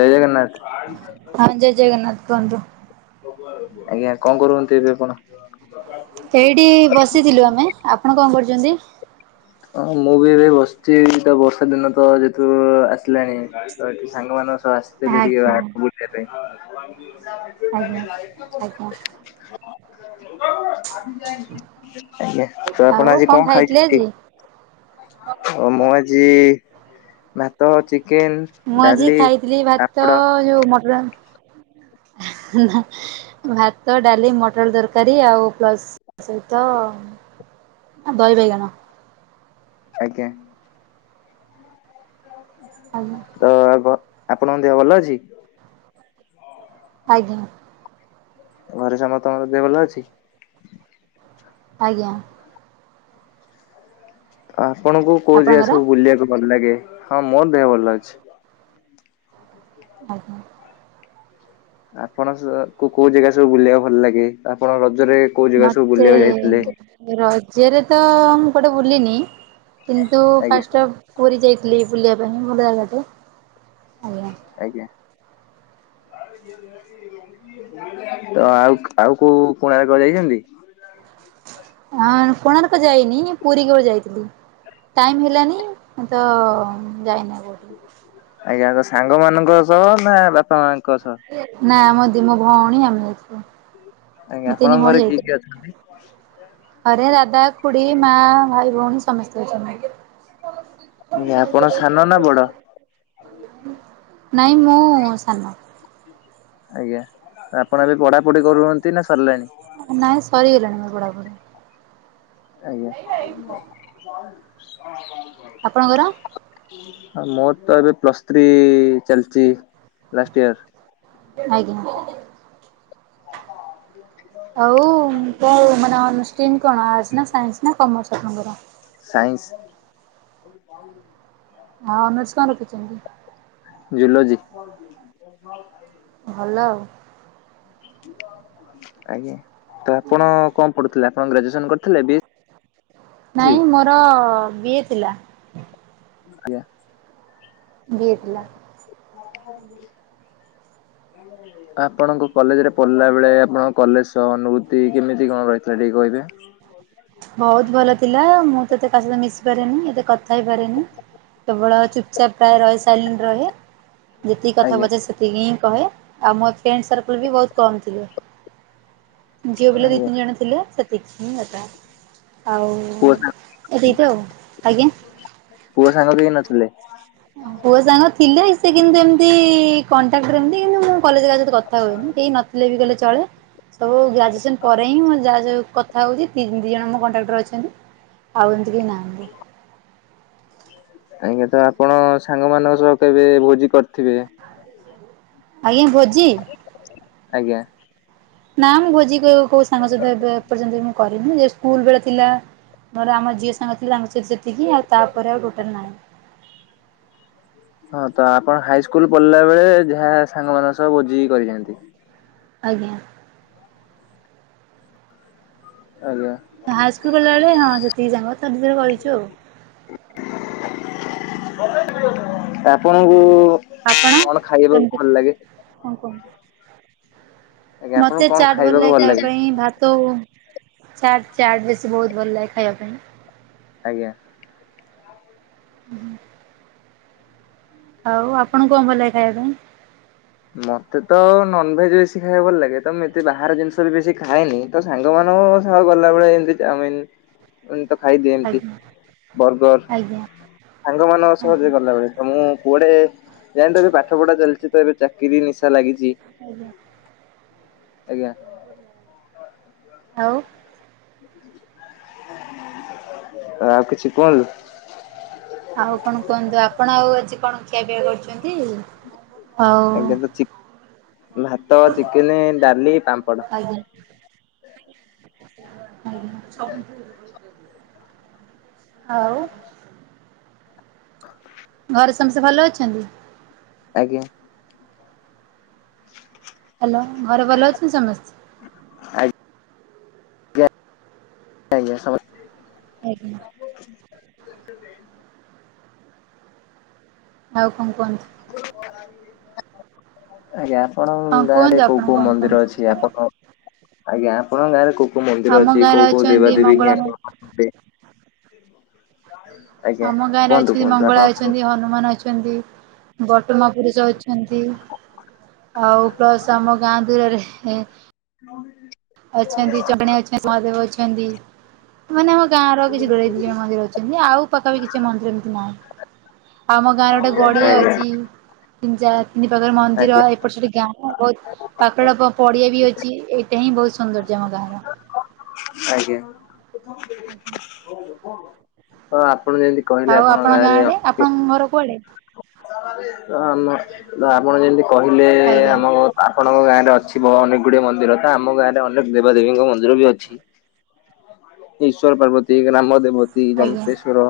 ଜୟ ଜଗନ୍ନାଥ। ଆଜ୍ଞା ହଁ ଜୟ ଜଗନ୍ନାଥ କୁହନ୍ତୁ। କଣ କରୁଛନ୍ତି ଏବେ ଆପଣ? ଏଇଠି ବସିଥିଲୁ ଆମେ ଆପଣ କଣ କରୁଛନ୍ତି? ହଁ ମୁଁ ବି ଏବେ ବସିଛି ଏଇତ ବର୍ଷା ଦିନ ତ ଯେହେତୁ ଆସିଲାଣି ତ ଏଠି ସାଙ୍ଗ ମାନଙ୍କ ସହ ଆସିଥିଲି ଟିକେ ଆଜ୍ଞା ବାହାରକୁ ବୁଲିବା ପାଇଁ। ଆଜ୍ଞା [unintelligible] ଆଜ୍ଞା ଆଜ୍ଞା ତ ଆପଣ ଆଉ ଆଜି କଣ ଖାଇଥିଲେ ଖାଇଛନ୍ତି? ଆଜି? ଓ ମୁଁ ଆଜି ଭାତ ଚିକେନ ମୁଁ ଆଜି ଡାଲି ଖାଇଥିଲି ଭାତ ପାମ୍ପଡ଼ ଯୋଉ ମଟର ଭାତ ଡାଲି ମଟର ଆଳୁ ତରକାରୀ ଆଉ ପ୍ଲସ ସହିତ ଦହି ବାଇଗଣ। ଆଜ୍ଞା। ଆଜ୍ଞା। ତ ଆଉ କଣ ଆପଣଙ୍କ ଦେହ ଭଲ ଅଛି? ଆଜ୍ଞା। ଘରେ ସମସ୍ତଙ୍କର ଦେହ ଭଲ ଅଛି? ଆଜ୍ଞା। ଆପଣଙ୍କୁ କୋଉ ଜେଗା ଆପଣଙ୍କର ସବୁ ବୁଲିବାକୁ ଭଲ ଲାଗେ ହଁ ମୋର ଦେହ ଭଲ ଅଛି। ଆଜ୍ଞା। ଆପଣ ସ କୁ କୋଉ ଜାଗା ସବୁ ବୁଲିବାକୁ ଭଲ ଲାଗେ ଆପଣ ରଜରେ କୋଉ ଜାଗା ସବୁ ମତେ ବୁଲିବାକୁ ଯାଇଥିଲେ? ରଜରେ ତ ମୁଁ କୁଆଡେ ବୁଲିିନି କିନ୍ତୁ ଆଜ୍ଞା ଫାଷ୍ଟ ପୁରୀ ଯାଇଥିଲିି ବୁଲିବା ପାଇଁ ଭଲ ଜାଗା ଟେ ଆଜ୍ଞା। ଆଜ୍ଞା। ତ ଆଉ ଆଉ କୋଉ କୋଣାର୍କ ଯାଇଛନ୍ତି? ହଁ କୋଣାର୍କ ଯାଇନି ପୁରୀ କେବଳ ଯାଇଥିଲି। ଟାଇମ୍ ହେଲାନି ତ ଯାଇନା କେଉଠି ଆଜ୍ଞା ତ ସାଙ୍ଗ ମାନଙ୍କ ସହ ନା ବାପା ମାଙ୍କ ସହ। ନାଇଁ ଆମ ଦି ମୋ ଭଉଣୀ ଆଉ ମୁଁ। ଆଜ୍ଞା ଆପଣଙ୍କରେ କିଏ କିଏ ଅ ଘରେ ଦାଦା ଖୁଡି ମା ଭାଇ ଭଉଣୀ ସମସ୍ତେ ଅଛନ୍ତି। ଆଜ୍ଞା ଆପଣ ସାନ ନା ବଡ? ନାଇଁ ମୁଁ ସାନ। ଆଜ୍ଞା ଆପଣ ଏବେ ପଢାପଢି କରୁଛନ୍ତି ନା ସରିଲାଣି? ନାଇଁ ସରିଗଲାଣି ମୋ ବଡାବଢି। ଆଜ୍ଞା [inaudible] ଆପଣଙ୍କର? ମୋର ତ ଏବେ ପ୍ଲସ୍ ଥ୍ରୀ ଚାଲିଛି ଲାଷ୍ଟ ଇୟର? ଆଜ୍ଞା। [inaudible] ଆଉ ତମର ମାନେ ଷ୍ଟିମ କଣ ଆର୍ଟସ ନା ସାଇନ୍ସ ନା କମର୍ସ ଆପଣଙ୍କର? ସାଇନ୍ସ। ହଉ। ହଁ ଅନର୍ସ କଣ ରଖିଛନ୍ତି? ଜୁଲୋଜି। [inaudible] ଭଲ ଆଉ। ଆଜ୍ଞା ତ ଆପଣ କଣ ପଢୁଥିଲେ ଆପଣ ଗ୍ରାଜୁଏସନ କରିଥିଲେ ବି ଏସ୍ ସି? ନାଇଁ ମୋର ବିଏ ଥିଲା। ଆଜ୍ଞା। ବିଏ ଥିଲା। [inaudible] ଆପଣଙ୍କ କଲେଜ ରେ ପଢିଲା ବେଳେ ଆପଣଙ୍କ କଲେଜ ଅନୁଭୂତି କେମିତି କଣ ରହିଥିଲା ଟିକେ କହିବେ? ବହୁତ ଭଲ ଥିଲା ମୁଁ ଏତେ କାହା ସହିତ ମିଶି ପାରେନି ଏତେ କଥା ହେଇପାରେନି। କେବଳ ଚୁପଚାପ୍ ପ୍ରାୟ ରହେ ସାଇଟ ରହେ ଯେତିକି କଥା ଆଜ୍ଞା ପଚାରେ ସେତିକି ହିଁ କହେ ଆଉ ମୋ ଫ୍ରେଣ୍ଡ ସର୍କଲ୍ ବି ବହୁତ କମ୍ ଥିଲେ। ଝିଅ ପିଲା ଦି ଆଜ୍ଞା ତିନି ଜଣ ଥିଲେ ସେତିକି ହିଁ କଥା। ଆଉ ପୁଅ ସା ଏତିକି ତ ଆଉ ଆଜ୍ଞା? ପୁଅ ସାଙ୍ଗ କେହି ନଥିଲେ? ପୁଅ ସାଙ୍ଗ ଥିଲେ ସେ କିନ୍ତୁ ଏମିତି କଣ୍ଟାକ୍ଟମତି କିନ୍ତୁ କଲେଜ ରେ କଥା ହୁଏନି କେହି ନଥିଲେ ବି କଲେ ଚଳେ ସବୁ ଗ୍ରାଜୁଏସନ ପରେ ହିଁ ଯା କଥା ହେଉଛି ତିି ଦୁଇ ଜଣ ମୋ କଣ୍ଟ୍ରାକ୍ଟର ଅଛନ୍ତି ଆଉ ଏମିତି କେହି ନାହାନ୍ତି। ଆଜ୍ଞା ତ ଆପଣ ସାଙ୍ଗମାନଙ୍କ ସହ କେବେ ଭୋଜି କରିଥିବେ? ଆଜ୍ଞା ଭୋଜି ଆଜ୍ଞା। ନା ମୁଁ ଭୋଜି କୋଉ ସାଙ୍ଗ ସହିତ ଏବେର୍ଯ୍ୟନ୍ତ ମୁଁ କରିନି ସ୍କୁଲ ବେଳେ ଥିଲା। ମୋର ଆମ ଝିଅ ସାଙ୍ଗ ଥିଲା ତାଙ୍କ ସହିତ ସେତିକି ଆଉ ତାପରେ ଆଉ ଟୋଟାଲ ନାହିଁ। ହଁ ତ ଆପଣ ହାଇସ୍କୁଲ ପଢିଲା ବେଳେ ଯାହା ସାଙ୍ଗମାନଙ୍କ ସହ ଭୋଜି କରିଯାଆନ୍ତି। ଆଜ୍ଞା। ଆଜ୍ଞା। ହାଇସ୍କୁଲ କଲାବେଳେ ହଁ ସେତିକି ସାଙ୍ଗ ଥରେଥରେ କରିଛୁ ଆଉ। ଆପଣଙ୍କୁ ଆପଣ କଣ ଖାଇବାକୁ କେମିତି ଭଲ ଲାଗେ? ହଁ କୁହନ୍ତୁ? ଆଜ୍ଞା ଆପଣଙ୍କୁ ମତେ କଣ ଚାଟ ଭଲ ଖାଇବାକୁ ଲାଗେ ଖାଇବା ପାଇଁ ଭାତ ଚାଟ ଚାଟ ବେଶୀ ବହୁତ ଭଲ ଲାଗେ ଖାଇବା ପାଇଁ। ଆଜ୍ଞା। ହୁଁ। ଆଉ ଆପଣ କଣ ଭଲ ଖାଇବା ପାଇଁ? ମତେ ତ ନନଭେଜ ବେଶୀ ଖାଇବାକୁ ଭଲ ଲାଗେ ତ ମୁଁ ଏତେ ବାହାର ଜିନିଷ ବି ବେଶୀ ଖାଏନି। ତ ସାଙ୍ଗ ମାନଙ୍କ ସହ ଗଲାବେଳେ ଏମିତି ଚାମିନ ମୁଁ ତ ଖାଇଦିଏ ଏମତି ଆଜ୍ଞା ବର୍ଗର ଆଜ୍ଞା ସାଙ୍ଗ ମାନଙ୍କ ଆଜ୍ଞା ସହଜରେ ଗଲାବେଳେ। ତ ମୁଁ କୁଆଡେ ଯାଇ ତ ଏବେ ପାଠ ପଢା ଚାଲିଛି ତ ଏବେ ଚାକିରି ନିଶା ଲାଗିଛି। ଆଜ୍ଞା। ଆଜ୍ଞା। ଆଉ। ଆଉ କିଛି କୁହନ୍ତୁ। ଆଉ କଣ କୁହନ୍ତୁ ଆପଣ ଆଉ ଆଜି କଣ ଖିଆ ପିଆ କରୁଛନ୍ତି? ଆଜ୍ଞା ଭାତ ଚିକେନେ ଡାଲି ପାମ୍ପଡ। ଆଜ୍ଞା [unintelligible] ଆଜ୍ଞା ସବୁ। ହଉ। ଘରେ ସମସ୍ତେ ଭଲ ଅଛନ୍ତି? ଆଜ୍ଞା। [inaudible] ହ୍ୟାଲୋ। ଘରେ ଭଲ ଅଛନ୍ତି ସମସ୍ତେ। ଆଜ୍ଞ ଆଜ୍ଞ ସମ ଆଜ୍ଞା। ଆଉ କଣ କୁହନ୍ତୁ? ଆଜ୍ଞା। କଣ ହଁ ଗାଁ ରେ କୁହନ୍ତୁ ଆପଣ କୋଉ କୋଉ କଣ ମନ୍ଦିର କୁହନ୍ତୁ? ଅଛି? ଆପଣ ଆଜ୍ଞା ଆପଣଙ୍କ ଗାଁରେ କୋଉ କୋଉ ମନ୍ଦିର ଆମ ଅଛି? ଗାଁରେ କଉ କଉ ଅଛନ୍ତି ଦେବାଦେବୀ ମଙ୍ଗଳା କି ମା ଦେଇ। ଆମ ଗାଁରେ ଅଛନ୍ତି ମଙ୍ଗଳା ଅଛନ୍ତି ହନୁମାନ ଅଛନ୍ତି ବ ଉତମ ପୁରୁଷ ଅଛନ୍ତି ଆଉ ପ୍ଲସ ଆମ ଗାଁ ଦୂରରେ [inaudible] ଅଛନ୍ତି ଜଣେ ଅଛନ୍ତି ମହାଦେବ ଅଛନ୍ତି। ମାନେ ଆମ ଗାଁ ର କିଛି ଗରେ ଦ ମନ୍ଦିର ଅଛନ୍ତି ଆଉ ପାଖରେ ବି କିଛି ମନ୍ଦିର ନାହିଁ। ଆମ ଗାଁରେ ଗୋଟେ ଗଡିଆ ଆଜ୍ଞା ଅଛି। ତିନି ଚାର ତିନି ପାଖରେ ମନ୍ଦିର ଆଜ୍ଞା ଏପଟ ସେଠି ଗାଁ ବହୁତ ପାଖଟା ପଡିଆ ବି ଅଛି ଏ ଏ ହି ବହୁତ ସନ୍ଦର୍ୟ ଆମ ଗାଁ ର। ଆଜ୍ଞା ହଁ ଆପଣ ଯେମିତି। କହିଲେ ଆପଣଙ୍କ ଗାଁରେ ଙ୍ଗର କଳେ। ତ ଆମ ଆପଣ ଯେମତି କହିଲେ ଆଜ୍ଞା ଆମ ଆପଣଙ୍କ ଗାଁ ରେ ଅଛି ବ ଅନେକ ଗୁଡିଏ ମନ୍ଦିର ତ ଆମ ଗାଁ ରେ ଅନେକ ଦେବାଦେବୀଙ୍କ ମନ୍ଦିର ବି ଅଛିମ ଈଶ୍ୱର ପାର୍ବତୀ ଗ୍ରାମ ଦେବତୀ ଆଜ୍ଞା ଜମତେଶ୍ଵର।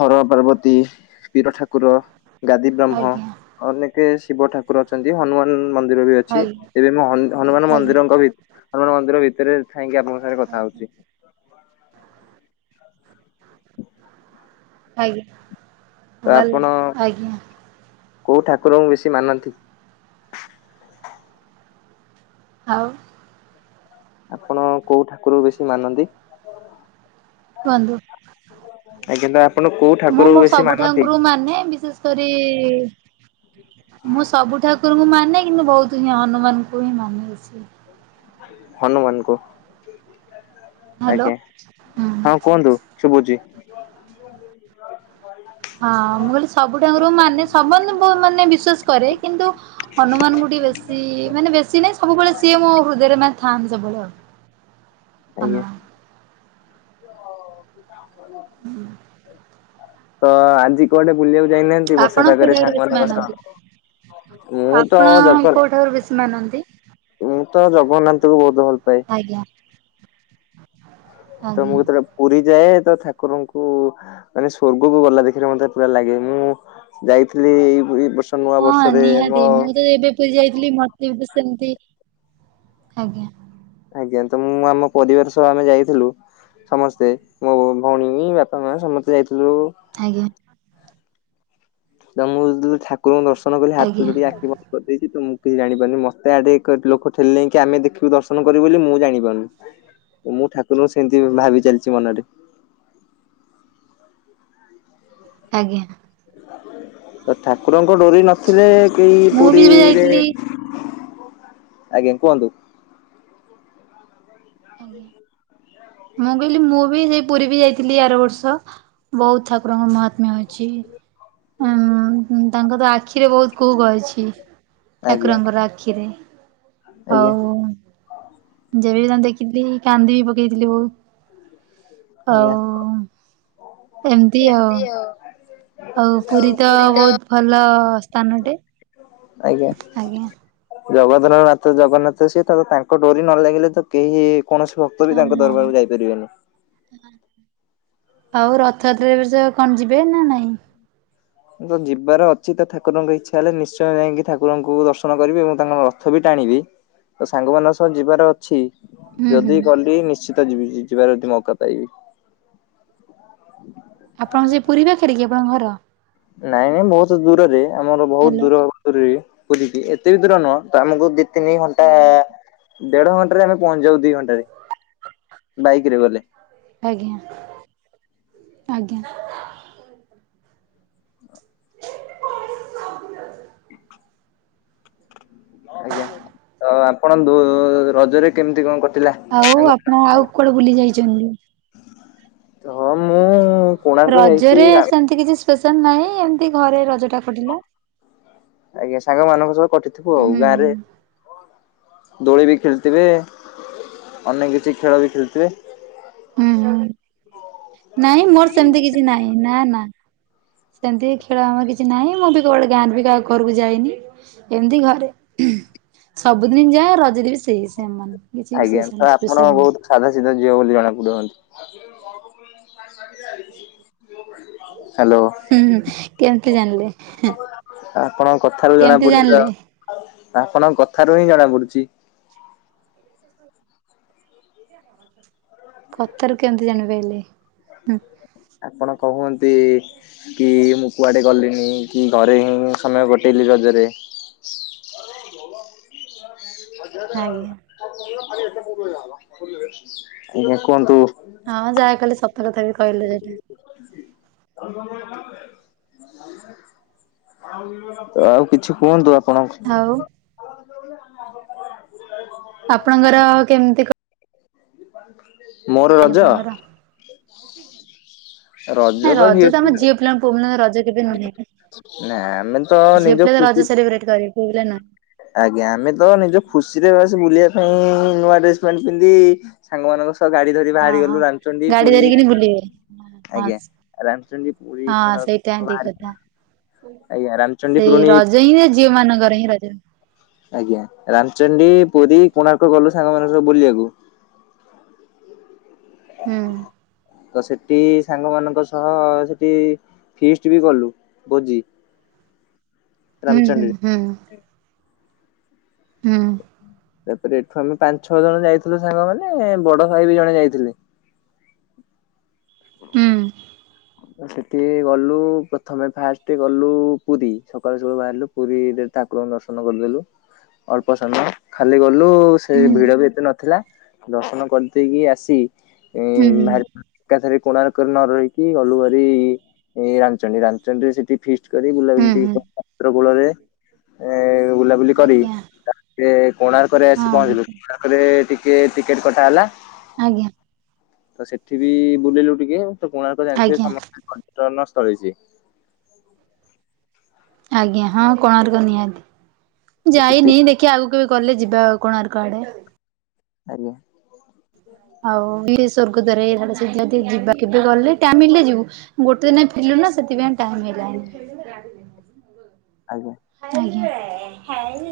ହର ପାର୍ବତୀ ପୀର ଠାକୁର ଗାଦୀ ବ୍ରହ୍ମ। ଆଜ୍ଞା ଅନେକେ ଶିବ ଠାକୁର ଅଛନ୍ତି ହନୁମାନ ମନ୍ଦିର ବି ଅଛି ଆଜ୍ଞା ହେଲେ ହନୁମାନ- ହନୁମାନ ଆଜ୍ଞା ମନ୍ଦିରଙ୍କ ଭିତରକୁ ଆମ ମନ୍ଦିର ଭିତରେ ଥାଇ ଆପଣଙ୍କ ସାଙ୍ଗ ରେ କଥା ହଉଛି [inaudible] ଆଜ୍ଞା। ତ ଭଲ ଆପଣ ଆଜ୍ଞା କୋଉ ଠାକୁରଙ୍କୁ ବେଶୀ ମାନନ୍ତି? ଆଉ। ଆପଣ କୋଉ ଠାକୁର କୁ ବେଶୀ ମାନନ୍ତି? କୁହନ୍ତୁ। ଆଜ କିନ୍ତୁ ଆପଣ କୋଉ ମୁଁ ଠାକୁରକୁ ମୋ ବେଶୀ ସବୁ ମାନନ୍ତି? ଠାକୁରଙ୍କୁ ମାନେ ବିଶେଷ କରି ମୁଁ ସବୁ ଠାକୁରଙ୍କୁ ମାନେ କିନ୍ତୁ ବହୁତ ହିଁ ହନୁମାନଙ୍କୁ ହିଁ ମାନେ। ହନୁମାନ କୁ, ହ୍ୟାଲୋ ଆଜ୍ଞା। ହୁଁ। ହଁ, କୁହନ୍ତୁ ଶୁଭୁଛି। ହଁ ମୁଁ କହିଲି ସବୁଠାକୁରଙ୍କୁ ମାନେ ସମନ-ମାନେ ବିଶ୍ଵାସ କରେ କିନ୍ତୁ ହନୁମାନ କୁ ଟିକେ ବେଶ ସିଏ ମାନେ ବେଶୀ ନାହିଁ ସବୁବେଳେ ସିଏ ମୋ ହୃଦୟରେ ମାନେ ଥାଆନ୍ତି ସବୁବେଳେ ଆଉ ଆଜ୍ଞା। ହନୁମାନ। ତ ଆଜି କୁଆଡେ ବୁଲିବାକୁ ଯାଇନାହାନ୍ତି ଆପଣ ବର୍ଷା କୋଉ ପାଗରେ ଠାକୁର ବେଶୀ ସାଙ୍ଗମାନଙ୍କ ମାନନ୍ତି ସହ ମୁଁ ତ ଆପଣ ଜଫର କୋଉ ଠାକୁର ବେଶୀ ମାନନ୍ତି ମୁଁ ତ ଜଗନ୍ନାଥଙ୍କୁ ବହୁତ ଭଲ ପାଏ। ଆଜ୍ଞା। ତ ଆଜ୍ଞା ମୁଁ ଯେତେବେଳେ ପୁରୀ ଯାଏ, ତ ଠାକୁରଙ୍କୁ ମାନେ ସ୍ଵର୍ଗକୁ ଗଲା ଦେଖିଲେ ମତେ ପୁରା ଲାଗେ। ମୁଁ ଯାଇଥିଲି ଏଇ-ଏଇ ବର୍ଷ ନୂଆ ହଁ ବର୍ଷରେ ନିହାତି। ମୋ ମୁଁ ତ ଏବେ ପୁରୀ ଯାଇଥିଲି, ମତେ ବି ତ ସେମତି ଆଜ୍ଞା। ଆଜ୍ଞା। ତ ମୁଁ ଆମ ପରିବାର ସହ ଆମେ ଯାଇଥିଲୁ ସମସ୍ତେ, ମୋ ଭ-ଭଉଣୀ, ବାପା, ମା ସମସ୍ତେ ଯାଇଥିଲୁ ଆଜ୍ଞା। ତ ମୁଁ ଯେତେ ଦୂରୁ ଠାକୁରଙ୍କୁ ଦର୍ଶନ କଲି ହାତ ଆଜ୍ଞା ଯୋଡ଼ି ଆଖି ବନ୍ଦ କରିଦେଇଛି ତ ମୁଁ କିଛି ଜାଣିପାରୁନି। ମତେ ଆଡେ ଏକରେ ଲୋକ ଠେଲି ଲେଇଁ କି, ଆମେ ଦେଖିବୁ ଦର୍ଶନ କରିବୁ ବୋଲି ମୁଁ ଜାଣିପାରୁନି। ମୁଁ ଠାକୁରଙ୍କୁ ସେମତି ବି ଭାବି ଚାଲିଛି ମନରେ। ଆଜ୍ଞା। ତ ଠାକୁରଙ୍କ ଡୋରି ନଥିଲେ, କେଇ ମୁଁ ବି ଏବେ ପୁରୀରେ ଯାଇଥିଲି ଆଜ୍ଞା, କୁହନ୍ତୁ। ଆଜ୍ଞା ମୁଁ କହିଲି ମୁଁ ବି ସେଇ ପୁରୀ ବି ଯାଇଥିଲି ଆର ବର୍ଷ ବହୁତ ଠାକୁରଙ୍କ ମହାତ୍ମ୍ୟ ଅଛି। ହଁ-ଉଁ ତାଙ୍କର ଆଖିରେ ବହୁତ କୁହୁକ ଅଛି। ଆଜ୍ଞା ଠାକୁରଙ୍କର ଆଖିରେ, ଆଜ୍ଞା ହଉ ହଉ। ଯେବେ ବି ତାଙ୍କ ଦେଖ ଖିଥିଲି କାନ୍ଦି ବି ପକେଇଥିଲି ବହୁତ। ଆଜ୍ଞା। ହଉ ଏମତି ଆଉ। ଆଉ ପୁରୀ ତ ବହୁତ ଭଲ ସ୍ଥାନଟେ ଆଜ୍ଞା। ଆଜ୍ଞା। ଜଗତର ନାଥ ଜଗନ୍ନାଥ ସିଏ, ତାପରେ ତାଙ୍କ ଡୋରି ନ ଲାଗିଲେ ତ କେହି କୌଣସି ଭକ୍ତ ବି ତାଙ୍କ ହଁ ଦରବାରକୁ ଯାଇପାରିବେନି। ଆଉ ରଥଯାତ୍ରାରେ ଏ ବର୍ଷ କଣ ଯିବେ ନା ନାହିଁ? ମୋର ତ ଯିବାର ଅଛି ତ, ଠାକୁରଙ୍କ ଇଚ୍ଛା ହେଲେ ନିଶ୍ଚୟ ଯାଇଁକି ଠାକୁରଙ୍କୁ ଦର୍ଶନ କରିବି ଏବଂ ତାଙ୍କର ରଥ ବି ଟାଣିବି। ତ ସାଙ୍ଗମାନଙ୍କ ସହ ଯିବାର ଅଛି, ହୁଁ ଯଦି ହୁଁ ଗଲି ନିଶ୍ଚିତ ଯିବି, ଯିବାର ଯଦି ମଉକା ପାଇବି। ଆପଣଙ୍କର ସେଇ ପୁରୀ ପାଖରେ କି, ଆପଣଙ୍କ ଘର? ନାଇଁ ନାଇଁ ବହୁତୁ ଦୂରରେ, ଆମର ବହୁତ ହ୍ୟାଲୋ ଦୂର। ପୁରୀରେ ପୁରୀକି, ଏତେ ବି ଦୂର ନୁହଁ ତ ଆମକୁ ଦି ତିନି ଘଣ୍ଟା ଆଜ୍ଞା ଦେଢ ଘଣ୍ଟାରେ ଆମେ ପହଞ୍ଚିଯାଉ ଦିଇ ଘଣ୍ଟାରେ, ବାଇକରେ ଗଲେ। ଆଜ୍ଞା, ଆଜ୍ଞା। ଆଜ୍ଞା। ତ ଆପଣ ଦୂ-ଉ ରଜରେ କେମତି କଣ କଟିଲା? ଆଉ ସାଙ୍ଗ ଆପଣ, ଆଉ କୁଆଡେ ବୁଲି ଯାଇଛନ୍ତି? ହଁ ମୁଁ କୋଣାର୍କ ଯାଇଛି ରଜରେ ରା ସେମତି କିଛି ସ୍ପେଶାଲ ନାହିଁ, ଏମତି ଘରେ ରଜଟା କଟିଲା। ଆଜ୍ଞା। ସାଙ୍ଗମାନଙ୍କ ସହ କଟିଥିବ ଆଉ। ହୁଁ ଗାଁରେ ହୁଁ। ଦୋଳି ବି ଖେଳିଥିବେ, ଅନେକ କିଛି ଖେଳ ବି ଖେଳିଥିବେ? ହୁଁ, ହୁଁ। ନାଇଁ ମୋର ସେମତି କିଛି ନାହିଁ, ନା ନା। ସେମତି ବି ଖେଳ ଆମର କିଛି ନାହିଁ, ମୁଁ ବି କୁଆଡେ ଗାଁର ବି କାହା ଘରକୁ ଯାଇନି ଏମତି ଘରେ। ସବୁଦିନି ଯାହ ରଜରେ ବି ସେ ସେଇ ସେମାନ, କିଛି ଆଜ୍ଞା ବିଶେଷ ତ ନାହିଁ ଆପଣ ସ୍ପେଶାଲ ନାହିଁ। ବହୁତ ସାଧା ସିଧା ଝିଅ ବୋଲି ଜଣାପଡ଼ିବନି। ହୁଁ ହୁଁ। କେମତି ଜାଣିଲେ? ହେଁ ଆପଣଙ୍କ କଥାରୁ ଜଣାପଡୁଚି ତ, ଆପଣଙ୍କ କଥାରୁ ହିଁ ଜଣାପଡୁଚି। ଏ [unintelligible] ହଛି [unintelligible] କଥାରୁ କେମିତି ଜାଣିପାଇଲେ? ଆପଣ କହନ୍ତି କି ମୁଁ କୁଆଡେ ଗଲିନି, କି ଘରେ ହିଁ ସମୟ କଟେଇଲି ରଜରେ। ଆଜ୍ଞା। ଆଜ୍ଞା କୁହନ୍ତୁ। ହଁ ଯାହା କହିଲେ, ସତ କଥା ବି କହିଲେ ସେଇଟା। ଆଉ କିଛି କୁହନ୍ତୁ ଆପଣ? ଆଉ ଆପଣଙ୍କର କେମିତି କ ମୋର କଣ ରଜ? ଆପଣଙ୍କର? ନାଇଁ ରଜ ତ ଆମ ଝିଅପିଲା, ପୁଅ ପିଲାଙ୍କ ରଜ ଏବେ ନୁହେଁ, ନା ଆମେ ତ ନିଜ ଝିଅପିଲା ତ ଖୁସି ରଜ ସେଲିବ୍ରେଟ କରିବେ ପୁଅପିଲା ନୁହେଁ। ଆଜ୍ଞା ଆମେ ତ ନିଜ ଖୁସିରେ ବାସ୍ ବୁଲିବା ପାଇଁ, ନୂଆ ଡ୍ରେସ ପ୍ୟାଣ୍ଟ ପିନ୍ଧି ସାଙ୍ଗମାନଙ୍କ ସହ ଗାଡି ଧରି ହଁ ବାହାରି ହଁ। ଗଲୁ ରାମଚଣ୍ଡୀ, ଗାଡି ପୁରୀ ଧରିକିନି ବୁଲିବେ। ହଁ ଆଜ୍ଞା ରାମଚଣ୍ଡି, ପୁରୀ, ହଁ ସେଇଟା କୋଣାର୍କ ଠିକ ବାହାରି କଥା ଗଲୁ। ଆଜ୍ଞା ରାମଚଣ୍ଡୀ ପୁରୁଣି ସେଇଆ ଝିଅମାନଙ୍କର ହିଁ ରଜ। ଆଜ୍ଞା ରାମଚଣ୍ଡୀ, ପୁରୀ, କୋଣାର୍କ ଗଲୁ ସାଙ୍ଗମାନଙ୍କ ସହ ବୁଲିବାକୁ। ହୁଁ। ତ ସେଠି ସାଙ୍ଗମାନଙ୍କ ସହ ସେଠି ଫିଷ୍ଟ ବି କଲୁ ଭୋଜି। ହୁଁ- ହୁଁ- ରାମଚଣ୍ଡୀରେ। ହୁଁ। ହୁଁ। ତାପରେ ଏଠୁ ଆମେ ପାଞ୍ଚ ଛଅ ଜଣ ଯାଇଥିଲୁ ସାଙ୍ଗମାନେ, ବଡ ଭାଇ ବି ଜଣେ ଯାଇଥିଲେ। ହୁଁ। ସେଠି ଗଲୁ ପ୍ରଥମେ ଫାଷ୍ଟ ଗଲୁ ପୁରୀ, ସକାଳୁ ସକାଳୁ ବାହାରିଲୁ ପୁରୀରେ ଠାକୁରଙ୍କୁ ଦର୍ଶନ କରିଦେଲୁ। ଅଳ୍ପ ସମୟ, ଖାଲି ଗଲୁ ସେ ହୁଁ ଭିଡ ବି ଏତେ ନଥିଲା। ଦର୍ଶନ କରିଦେଇକି ଆସି, ହୁଁ ହୁଁ। ବାହାରି ପଡ଼ି ଏକାଥରେ କୋଣାର୍କରେ ନ ରହିକି ଗଲୁ ଭାରି ରାମଚଣ୍ଡୀ, ରାମଚଣ୍ଡୀରେ ସେଠି ଫିଷ୍ଟ କରି ବୁଲାବୁଲି ହୁଁ ହୁଁ ଟିକେ [unintelligible] କୂଳରେ ଏ ବୁଲା ବୁଲି କରି ଆଜ୍ଞା ତାପରେ କୋଣାର୍କରେ ଆସି ହଁ ପହଞ୍ଚିଲୁ, ଆଜ୍ଞା କୋଣାର୍କରେ ଟିକେ ଟିକେଟ କଟା ହେଲା। ଆଜ୍ଞା। ତ ସେଠି ବି ବୁଲିଲୁ ଟିକେ, ତ କୋଣାର୍କ ଜାଣିଥିବେ ଆଜ୍ଞା। ସମସ୍ତେ ପର୍ଯ୍ୟଟନସ୍ଥଳୀ ସିଏ। ଆଜ୍ଞା ହଁ କୋଣାର୍କ ନିହାତି, ତ ସେଠି ଯାଇନି ଦେଖ କି ଆଉ କେବେ ଗଲେ ଯିବା କୋଣାର୍କ ଆଡ଼େ ଆଉ। ଆଜ୍ଞା। ଆଉ ବି ସ୍ୱର୍ଗଦ୍ଵାର [unintelligible] ଆଡେ ଯିବା କେବେ ଗଲେ ଟାଇମ୍ ମିଳିଲେ ଯିବୁ। ଗୋଟେ ଦିନରେ ଫେରିଲୁ ନା, ସେଥିପାଇଁ ଟାଇମ୍ ହେଲାନି। ଆଜ୍ଞା। ଆଜ୍ଞା।